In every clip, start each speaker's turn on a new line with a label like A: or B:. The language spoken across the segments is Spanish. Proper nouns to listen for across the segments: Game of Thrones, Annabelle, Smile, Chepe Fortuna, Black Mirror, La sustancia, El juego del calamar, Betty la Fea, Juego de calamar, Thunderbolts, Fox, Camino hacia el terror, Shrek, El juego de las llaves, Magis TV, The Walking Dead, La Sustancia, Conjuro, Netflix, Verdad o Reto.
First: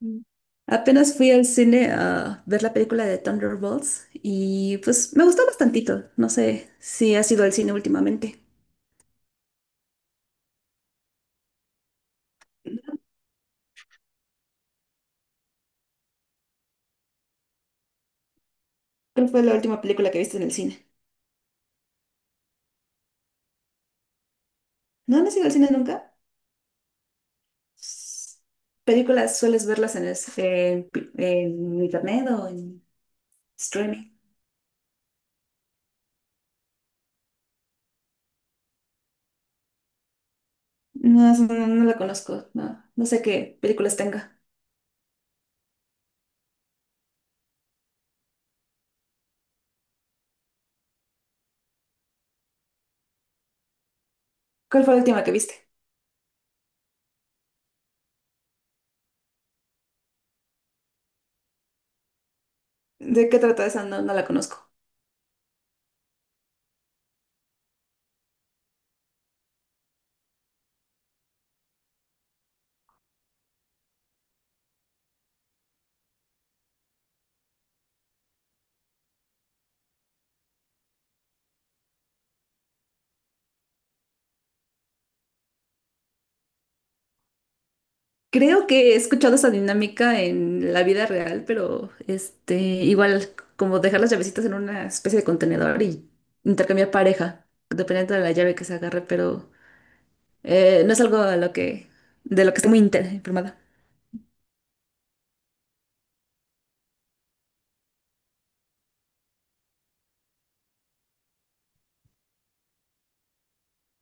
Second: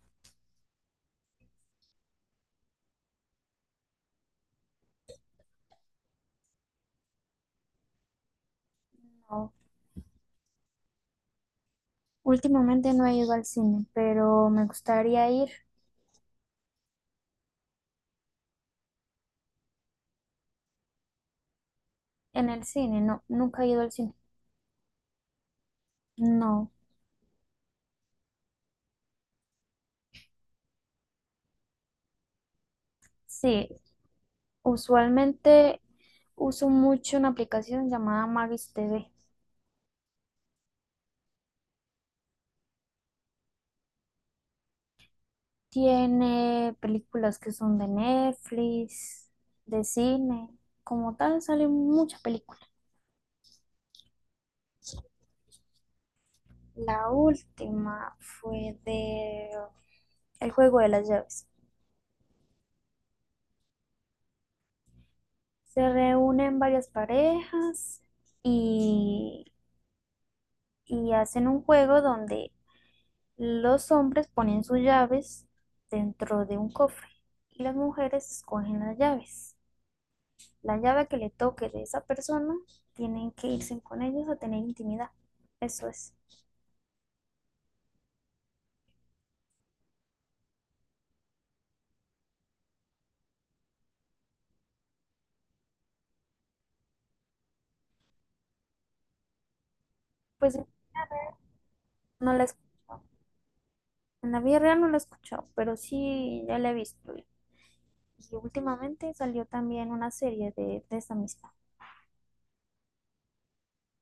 A: Mm. Apenas fui al cine a ver la película de Thunderbolts y pues me gustó bastantito. No sé si has ido al cine últimamente.
B: No. Últimamente no he ido al cine, pero me gustaría ir
A: ¿Cuál fue la última película que viste en el cine?
B: en el cine. No, nunca he ido al cine.
A: ¿No, no has ido al cine nunca?
B: No.
A: S- ¿Películas sueles verlas en, en internet o en
B: Sí,
A: streaming?
B: usualmente uso mucho una aplicación llamada Magis TV.
A: No, no la conozco. No, no sé qué películas tenga.
B: Tiene películas que son de Netflix, de cine. Como tal, salen muchas películas.
A: ¿Cuál fue la última que viste?
B: La última fue de El juego de las llaves.
A: ¿De qué trata esa? No, no la conozco.
B: Se reúnen varias parejas y hacen un juego donde los hombres ponen sus llaves dentro de un cofre y las mujeres escogen las llaves. La llave que le toque de esa persona, tienen que irse con ellos a tener intimidad. Eso es.
A: Creo que he escuchado esa dinámica en la vida real, pero igual como dejar las llavecitas en una especie de contenedor y intercambiar pareja, dependiendo de la llave que se agarre, pero
B: Pues
A: no es algo a lo
B: no la
A: de
B: he
A: lo que estoy muy
B: escuchado.
A: informada.
B: En la vida real no la he escuchado, pero sí ya la he visto. Y últimamente salió también una serie de esa misma.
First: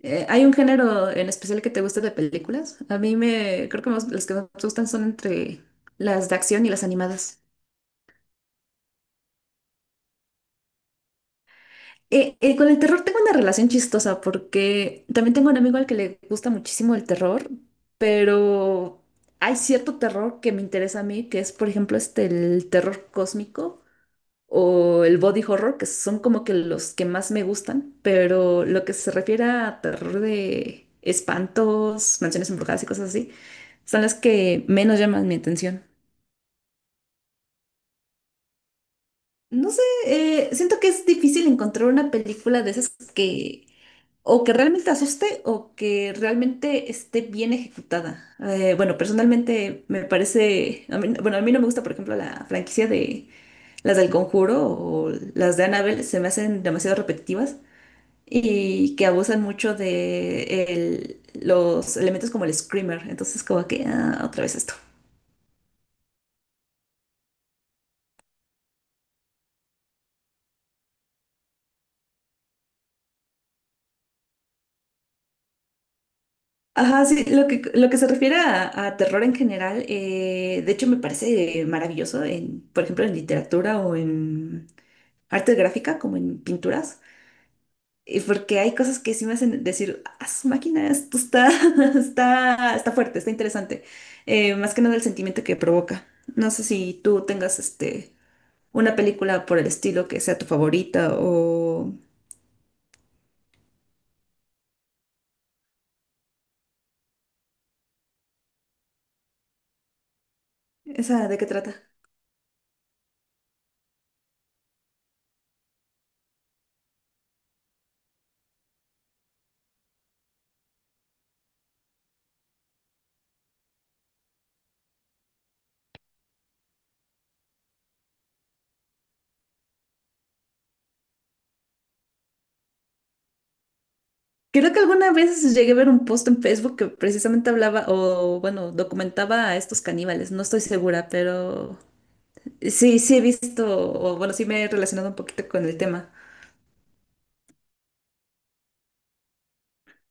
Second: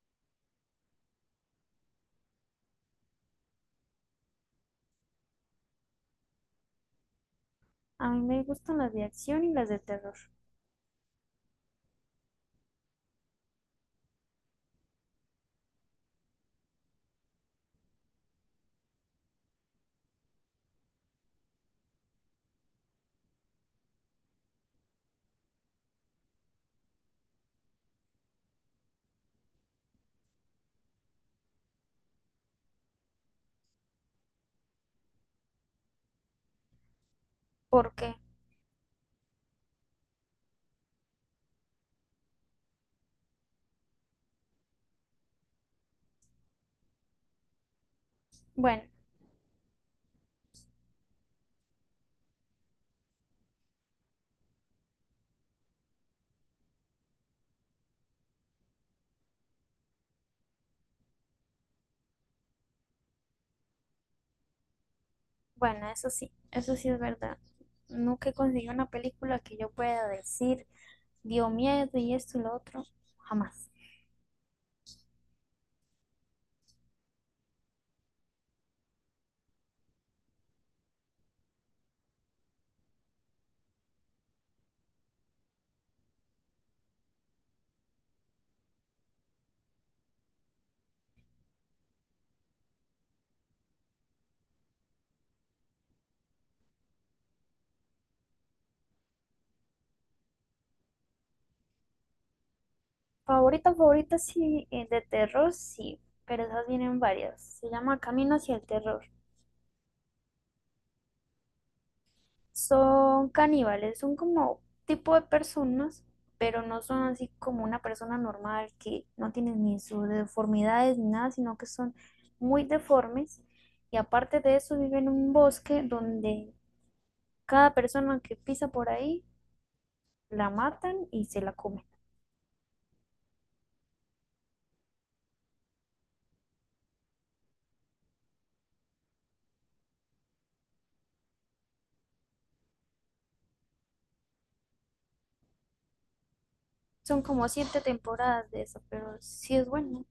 A: ¿Hay un género en especial que te guste de películas? Creo que las que más me gustan son entre las de acción y las animadas.
B: A mí me gustan las de acción y las de terror.
A: Con el terror tengo una relación chistosa porque también tengo un amigo al que le gusta muchísimo el terror, pero hay cierto terror que me interesa a mí, que es por ejemplo el terror cósmico o el body horror, que son como que los que más me gustan, pero lo que se refiere a terror de espantos, mansiones embrujadas y cosas así, son las que menos llaman mi atención.
B: ¿Por qué?
A: No sé, siento que es difícil encontrar una película de esas que o que realmente asuste o que realmente esté bien ejecutada.
B: Bueno,
A: Bueno, personalmente me parece, bueno, a mí no me gusta, por ejemplo, la franquicia de las del Conjuro o las de Annabelle, se me hacen demasiado repetitivas y que abusan mucho de los elementos como el screamer. Entonces, como que, ah, otra vez esto.
B: Bueno, eso sí es verdad. Nunca he conseguido una película que yo pueda decir, dio miedo y esto y lo otro, jamás.
A: Ajá, sí, lo que se refiere a terror en general, de hecho me parece maravilloso, por ejemplo, en literatura o en arte gráfica, como en pinturas, porque hay cosas que sí me hacen decir, ah, su máquina, esto está, está fuerte, está interesante. Más que nada el sentimiento que provoca. No sé si tú tengas una película por el estilo que sea tu favorita o
B: Favorita, favorita, sí, de terror, sí, pero esas vienen varias. Se llama Camino hacia el terror.
A: esa, ¿de qué trata?
B: Son caníbales, son como tipo de personas, pero no son así como una persona normal que no tiene ni sus deformidades ni nada, sino que son muy deformes. Y aparte de eso, viven en un bosque donde cada persona que pisa por ahí la matan y se la comen.
A: Creo que alguna vez llegué a ver un post en Facebook que precisamente hablaba o, bueno, documentaba a estos caníbales. No estoy segura, pero sí, sí he visto, o bueno, sí me he relacionado un poquito con el tema.
B: Son como siete temporadas de eso, pero sí es bueno.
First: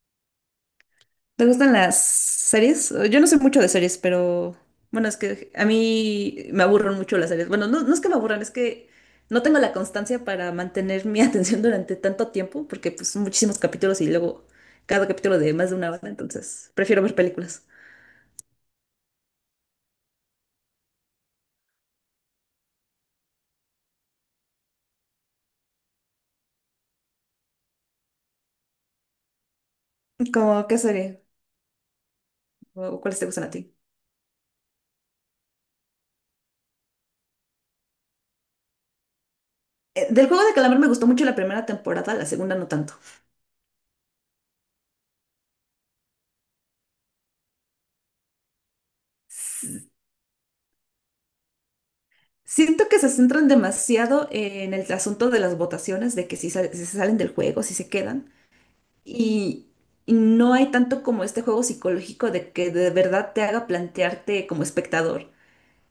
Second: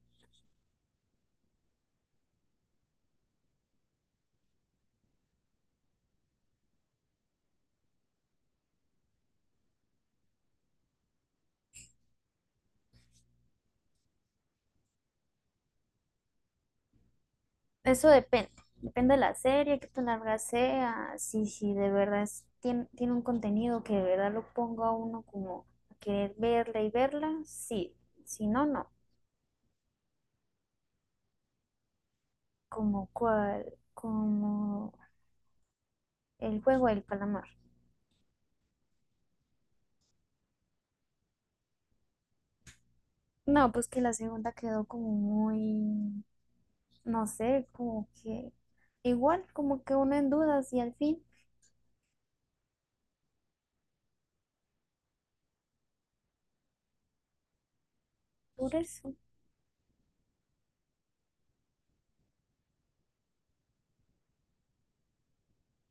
A: ¿Te gustan las series? Yo no sé mucho de series, pero bueno, es que a mí me aburren mucho las series. Bueno, no, no es que me aburran, es que no tengo la constancia para mantener mi atención durante tanto tiempo, porque pues son muchísimos capítulos y luego cada capítulo de más de una hora, entonces prefiero ver películas.
B: Eso depende. Depende de la serie, qué tan larga sea, si de verdad tiene, tiene un contenido que de verdad lo ponga a uno como a querer verla y verla, sí. Si no, no.
A: ¿Cómo qué serie? ¿O
B: Como
A: cuáles te gustan a
B: cual,
A: ti?
B: como el juego del calamar.
A: Del juego de calamar me gustó mucho la primera temporada, la segunda no tanto.
B: No, pues que la segunda quedó como muy, no sé, como que igual, como
A: S-
B: que uno en dudas y al fin.
A: Siento que se centran demasiado en el asunto de las votaciones, de que si se salen del juego, si se quedan.
B: Por eso,
A: Y, y no hay tanto como este juego psicológico de que de verdad te haga plantearte como espectador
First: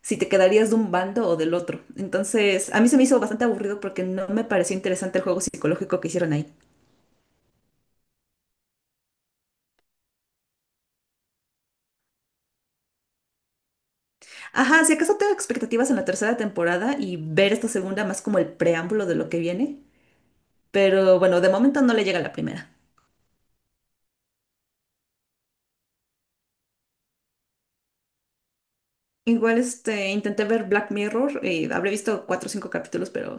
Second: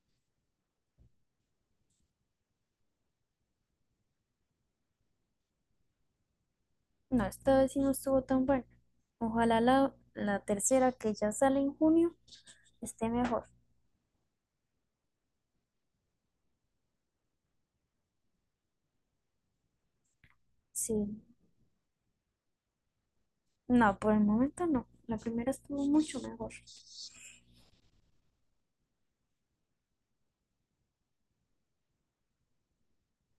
A: si te quedarías de un bando o del otro. Entonces, a mí se me hizo bastante aburrido porque no me pareció interesante el juego psicológico que hicieron ahí.
B: no, esta vez sí no estuvo tan buena. Ojalá la tercera que ya sale en junio esté mejor.
A: Ajá, si acaso tengo expectativas en la tercera temporada y ver esta segunda más como el preámbulo de lo que viene,
B: Sí,
A: pero bueno, de momento no le llega a la primera.
B: no, por el momento no. La primera estuvo mucho mejor.
A: Igual intenté ver Black Mirror, y habré visto cuatro o cinco capítulos, pero...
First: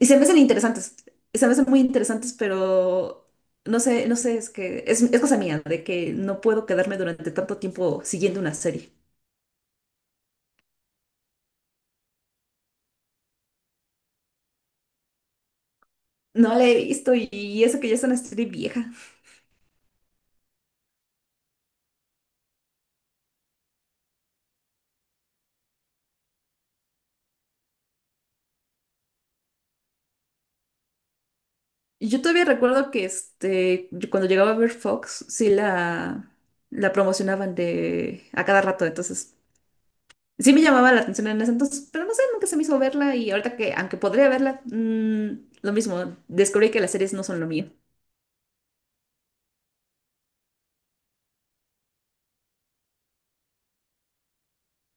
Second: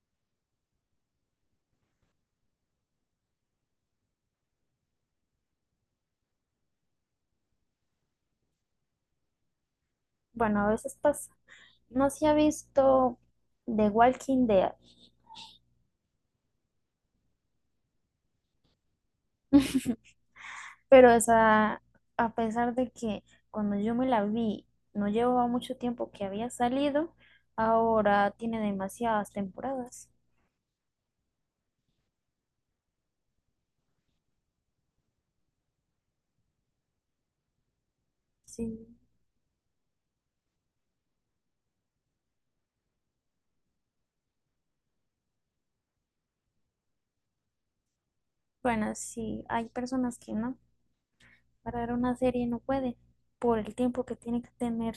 A: Y se me hacen interesantes, se me hacen muy interesantes, pero no sé, no sé, es que es cosa mía, de que no puedo quedarme durante tanto tiempo siguiendo una serie.
B: Bueno, a veces pasa. No se ha visto The Walking Dead,
A: No la he visto y eso que ya es una serie vieja.
B: pero esa, a pesar de que cuando yo me la vi, no llevaba mucho tiempo que había salido, ahora tiene demasiadas temporadas.
A: Yo todavía recuerdo que yo cuando llegaba a ver Fox, sí la promocionaban de a cada
B: Sí,
A: rato, entonces sí me llamaba la atención en ese entonces, pero no sé, nunca se me hizo verla y ahorita que, aunque podría verla, lo mismo, descubrí que las series no son lo mío.
B: bueno, sí, hay personas que no, para ver una serie no puede, por el tiempo que tiene que tener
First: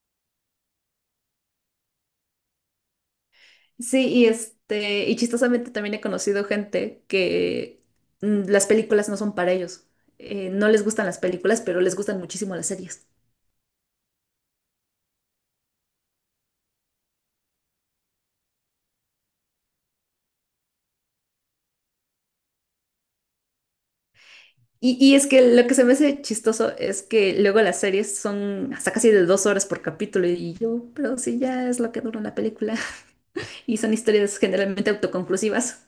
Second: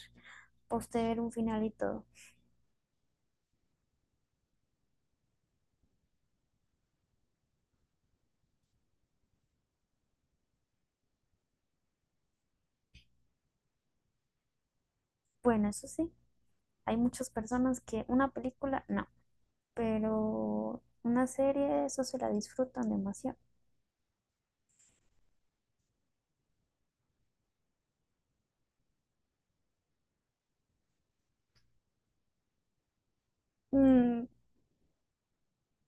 B: posterior un final y todo.
A: Sí, y chistosamente también he conocido gente que las películas no son para ellos. No les gustan las películas, pero les gustan muchísimo las series.
B: Bueno, eso sí, hay muchas personas que una película no, pero una serie eso se la disfrutan demasiado.
A: Y es que lo que se me hace chistoso es que luego las series son hasta casi de 2 horas por capítulo y yo, pero sí, ya es lo que dura la película y son
B: Mm,
A: historias generalmente autoconclusivas.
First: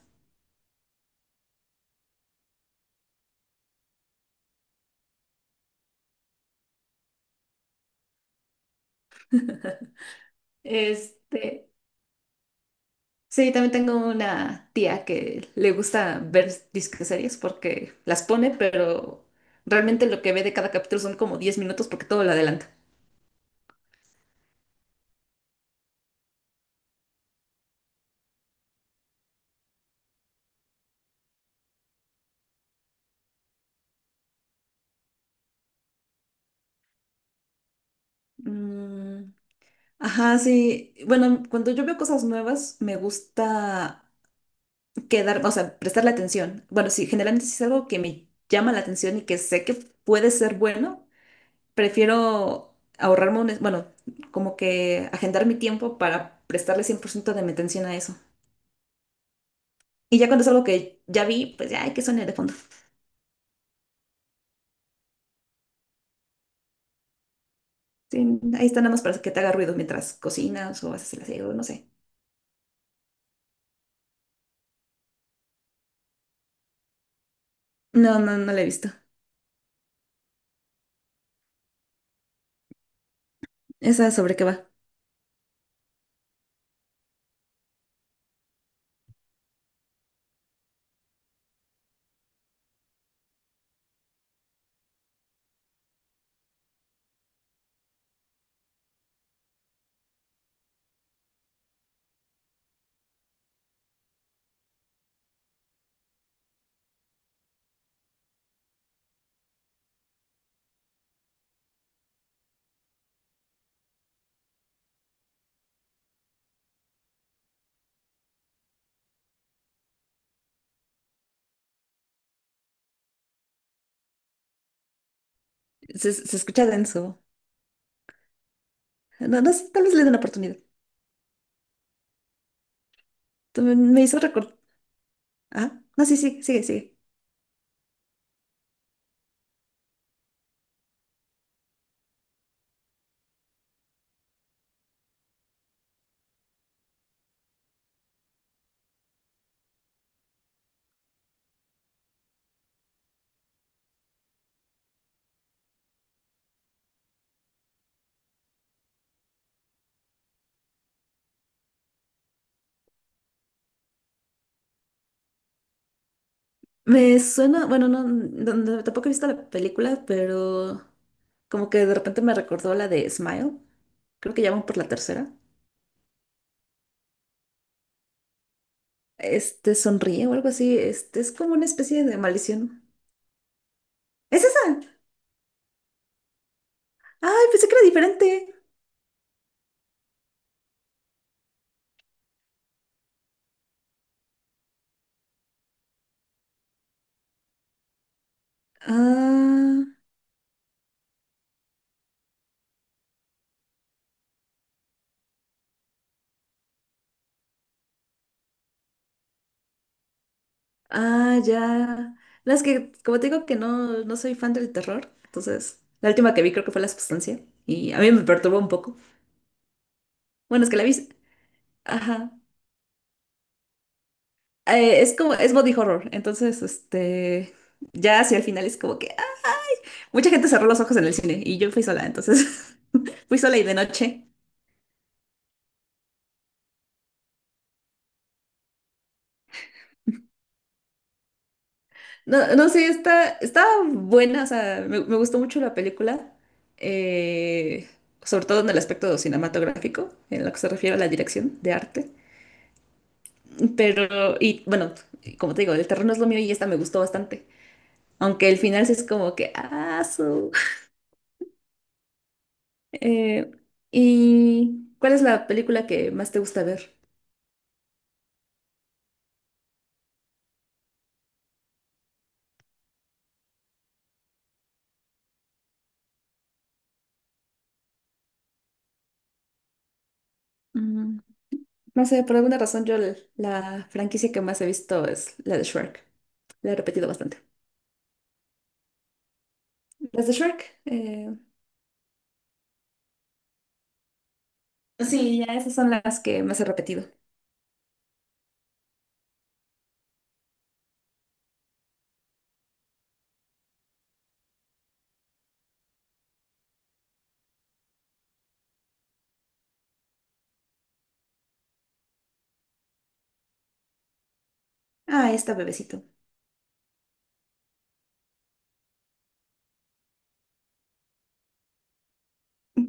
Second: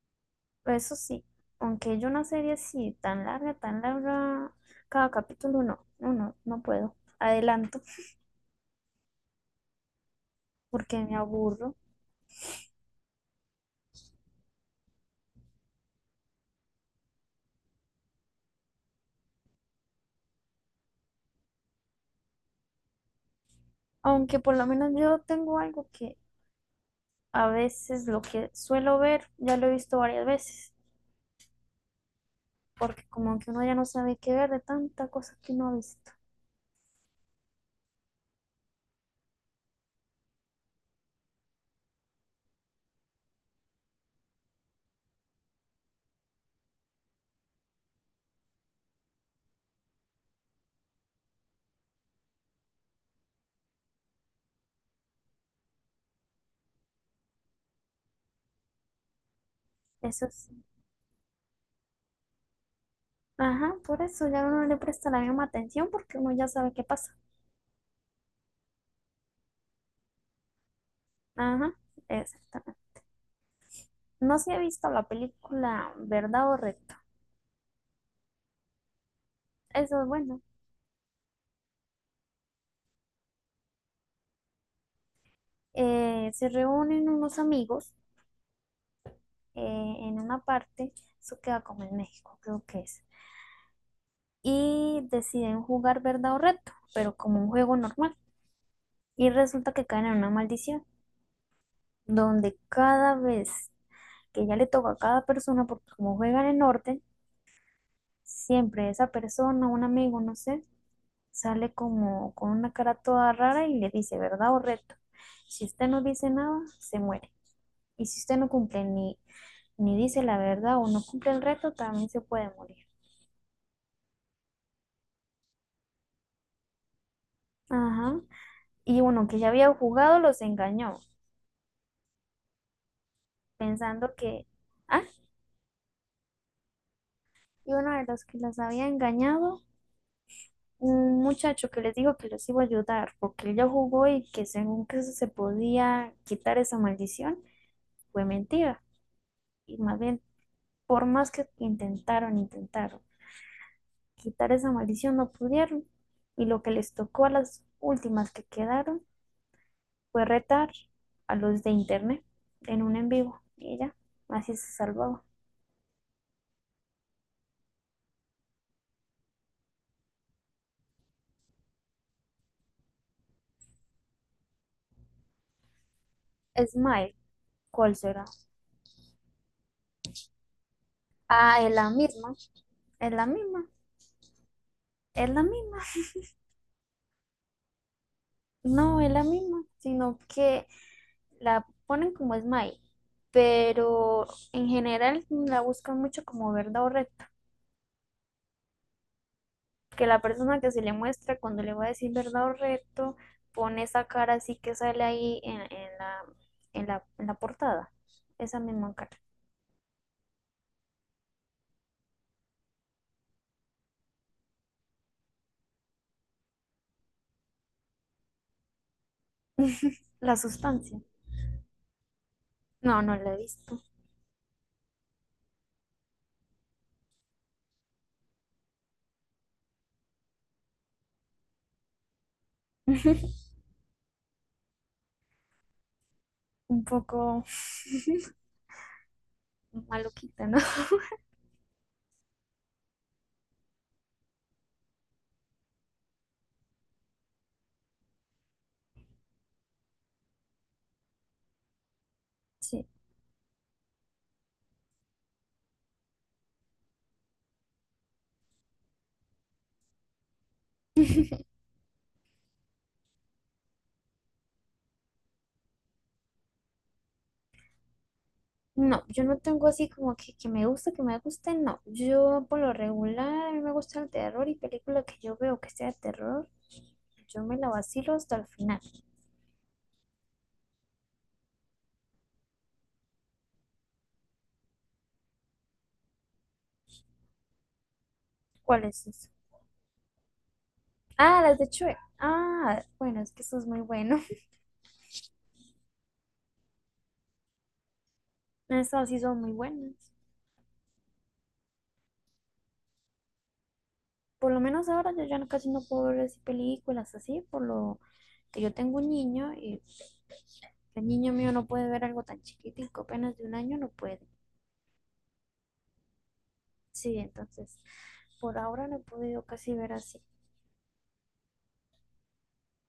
B: eso sí, aunque yo una serie así tan larga, cada capítulo no puedo. Adelanto porque me
A: Este,
B: aburro.
A: sí, también tengo una tía que le gusta ver disque series porque las pone, pero realmente lo que ve de cada capítulo son como 10 minutos porque todo lo adelanta.
B: Aunque por lo menos yo tengo algo que a veces lo que suelo ver ya lo he visto varias veces, porque como que uno ya no sabe qué ver de tantas cosas que uno ha visto.
A: Mm, ajá, sí. Bueno, cuando yo veo cosas nuevas, me gusta quedar, o sea, prestarle atención. Bueno, si generalmente si es algo que me llama la atención y que sé que puede ser bueno, prefiero ahorrarme bueno, como que agendar mi tiempo para prestarle 100% de mi atención a eso. Y
B: Eso
A: ya cuando es
B: sí.
A: algo que ya vi, pues ya hay que sonar de fondo.
B: Ajá, por eso ya uno no le presta la misma atención porque uno ya sabe qué pasa.
A: Sí, ahí está nada más para que te haga ruido mientras cocinas o haces el aseo, no
B: Ajá,
A: sé.
B: exactamente. No se ha visto la película Verdad o Reto.
A: No, no, no la he visto.
B: Eso es bueno.
A: ¿Esa sobre qué va?
B: Se reúnen unos amigos en una parte, eso queda como en México, creo que es. Y deciden jugar Verdad o Reto, pero como un juego normal. Y resulta que caen en una maldición, donde cada vez que ya le toca a cada persona, porque como juega en el norte, siempre esa persona, un amigo, no sé, sale como con una cara toda rara y le dice verdad o reto. Si usted no dice nada, se muere. Y si usted no cumple ni dice la verdad o no cumple el reto, también se puede morir.
A: Se escucha denso.
B: Ajá. Y uno que
A: No,
B: ya
A: no sé,
B: había
A: tal vez le dé una
B: jugado los
A: oportunidad.
B: engañó,
A: Tú Me me
B: pensando
A: hizo
B: que,
A: recordar.
B: ah,
A: Ah, no, sí, sí, sigue, sigue.
B: y uno de los que los había engañado un muchacho que les dijo que los iba a ayudar porque ella jugó y que según que se podía quitar esa maldición, fue mentira. Y más bien, por más que intentaron quitar esa maldición, no pudieron. Y lo que les tocó a las últimas que quedaron fue retar a los de internet en un en vivo. Y ella así se salvaba.
A: Me suena, bueno, no, no, tampoco he visto la película, pero como que de repente me recordó la de Smile, creo que llaman por la tercera.
B: Smile, ¿cuál será?
A: Este sonríe o algo así, este es como
B: Ah,
A: una especie de maldición.
B: es la misma,
A: ¿Es esa?
B: es la misma.
A: Ay, pensé que era diferente.
B: No, es la misma, sino que la ponen como Smile, pero en general la buscan mucho como verdad o reto,
A: Ah,
B: que la persona que se le muestra cuando le va a decir verdad o reto pone esa cara así que sale ahí en la portada, esa misma cara.
A: ah, ya. No, es que, como te digo que no, no soy fan del terror, entonces la última que vi creo que fue La Sustancia y a mí me perturbó un poco.
B: La
A: Bueno, es que la vi,
B: sustancia.
A: ajá,
B: No, no la he visto.
A: es como, es body horror, entonces, ya hacia el final es como que ah, mucha gente cerró los ojos en el cine y yo fui sola, entonces fui sola y de noche.
B: Un poco maluquita, ¿no?
A: No, no sé, está buena, o sea, me gustó mucho la película, eh, sobre todo en el aspecto cinematográfico, en lo que se refiere a la dirección de arte,
B: Sí.
A: pero, y bueno, como te digo, el terreno es lo mío y esta me gustó bastante, aunque el final sí es como que. Eh, ¿Y cuál es la película que más te gusta ver?
B: No, yo no tengo así como que, que me guste, no. Yo por lo regular me gusta el terror y película que yo veo que sea de terror, yo me la vacilo hasta el final.
A: Mm, No sé, por alguna razón yo la franquicia que más he visto es la de Shrek. La he repetido bastante.
B: ¿Cuál es eso?
A: Las de Shrek,
B: Ah, las de Chue. Ah, bueno, es que eso es muy bueno.
A: sí, ya esas son las que más he repetido.
B: Esas sí son muy buenas. Por lo menos ahora yo casi no puedo ver así películas así, por lo que yo tengo un niño y el niño mío no puede ver algo tan chiquitico, apenas de 1 año no puede.
A: Ah, ahí está bebecito.
B: Sí, entonces por ahora no he podido casi ver así.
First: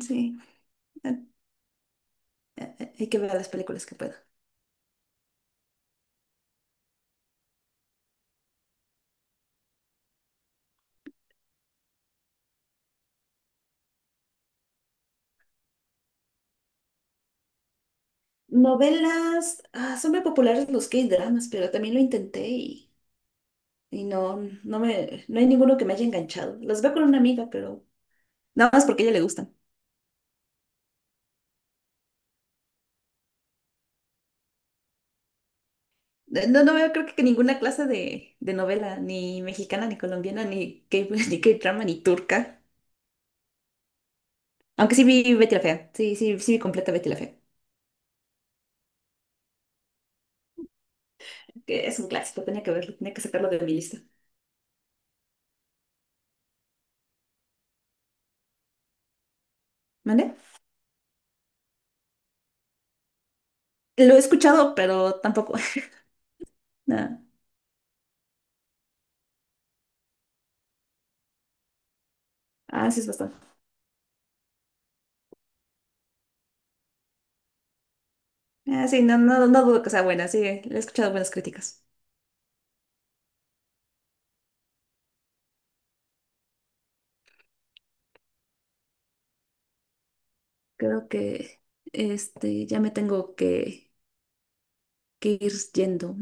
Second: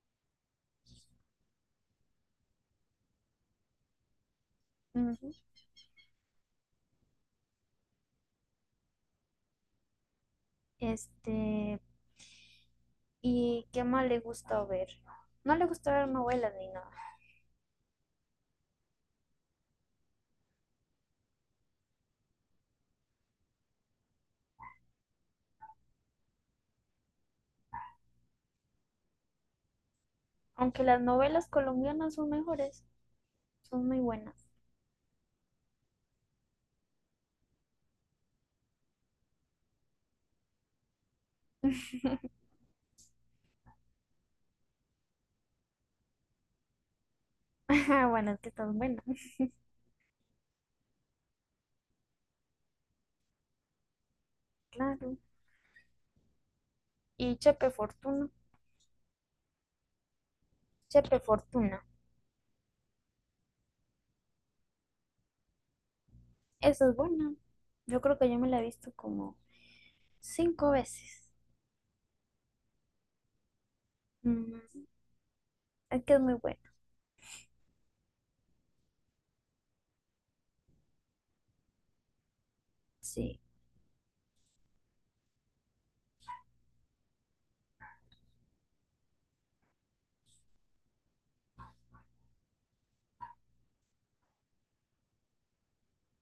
A: Sí, eh, hay que ver las películas que puedo.
B: Ujú. Este, ¿y qué más le gusta ver? No le gusta ver novelas ni nada,
A: Novelas, ah, son muy populares los K-dramas, pero también lo intenté y no, no hay ninguno que me haya enganchado. Los veo con una amiga, pero nada más porque a ella le gustan.
B: aunque las novelas colombianas son mejores, son muy buenas.
A: No, no veo creo que ninguna clase de novela, ni mexicana, ni colombiana, ni K, ni K-drama, ni turca. Aunque sí vi Betty la Fea. Sí, sí, sí vi completa Betty la Fea.
B: Bueno, es que están buenas,
A: Que es un clásico, tenía que verlo, tenía que sacarlo de mi lista.
B: claro. Y Chepe Fortuna,
A: ¿Vale?
B: Chepe Fortuna,
A: Lo he escuchado, pero tampoco.
B: esa es
A: No.
B: buena. Yo creo que yo me la he visto como 5 veces.
A: Ah, sí es bastante.
B: Mm, es que es muy buena,
A: Ah, sí, no, no, no dudo que sea buena, sí, le he escuchado buenas críticas.
B: sí.
A: Creo que ya me tengo que ir yendo.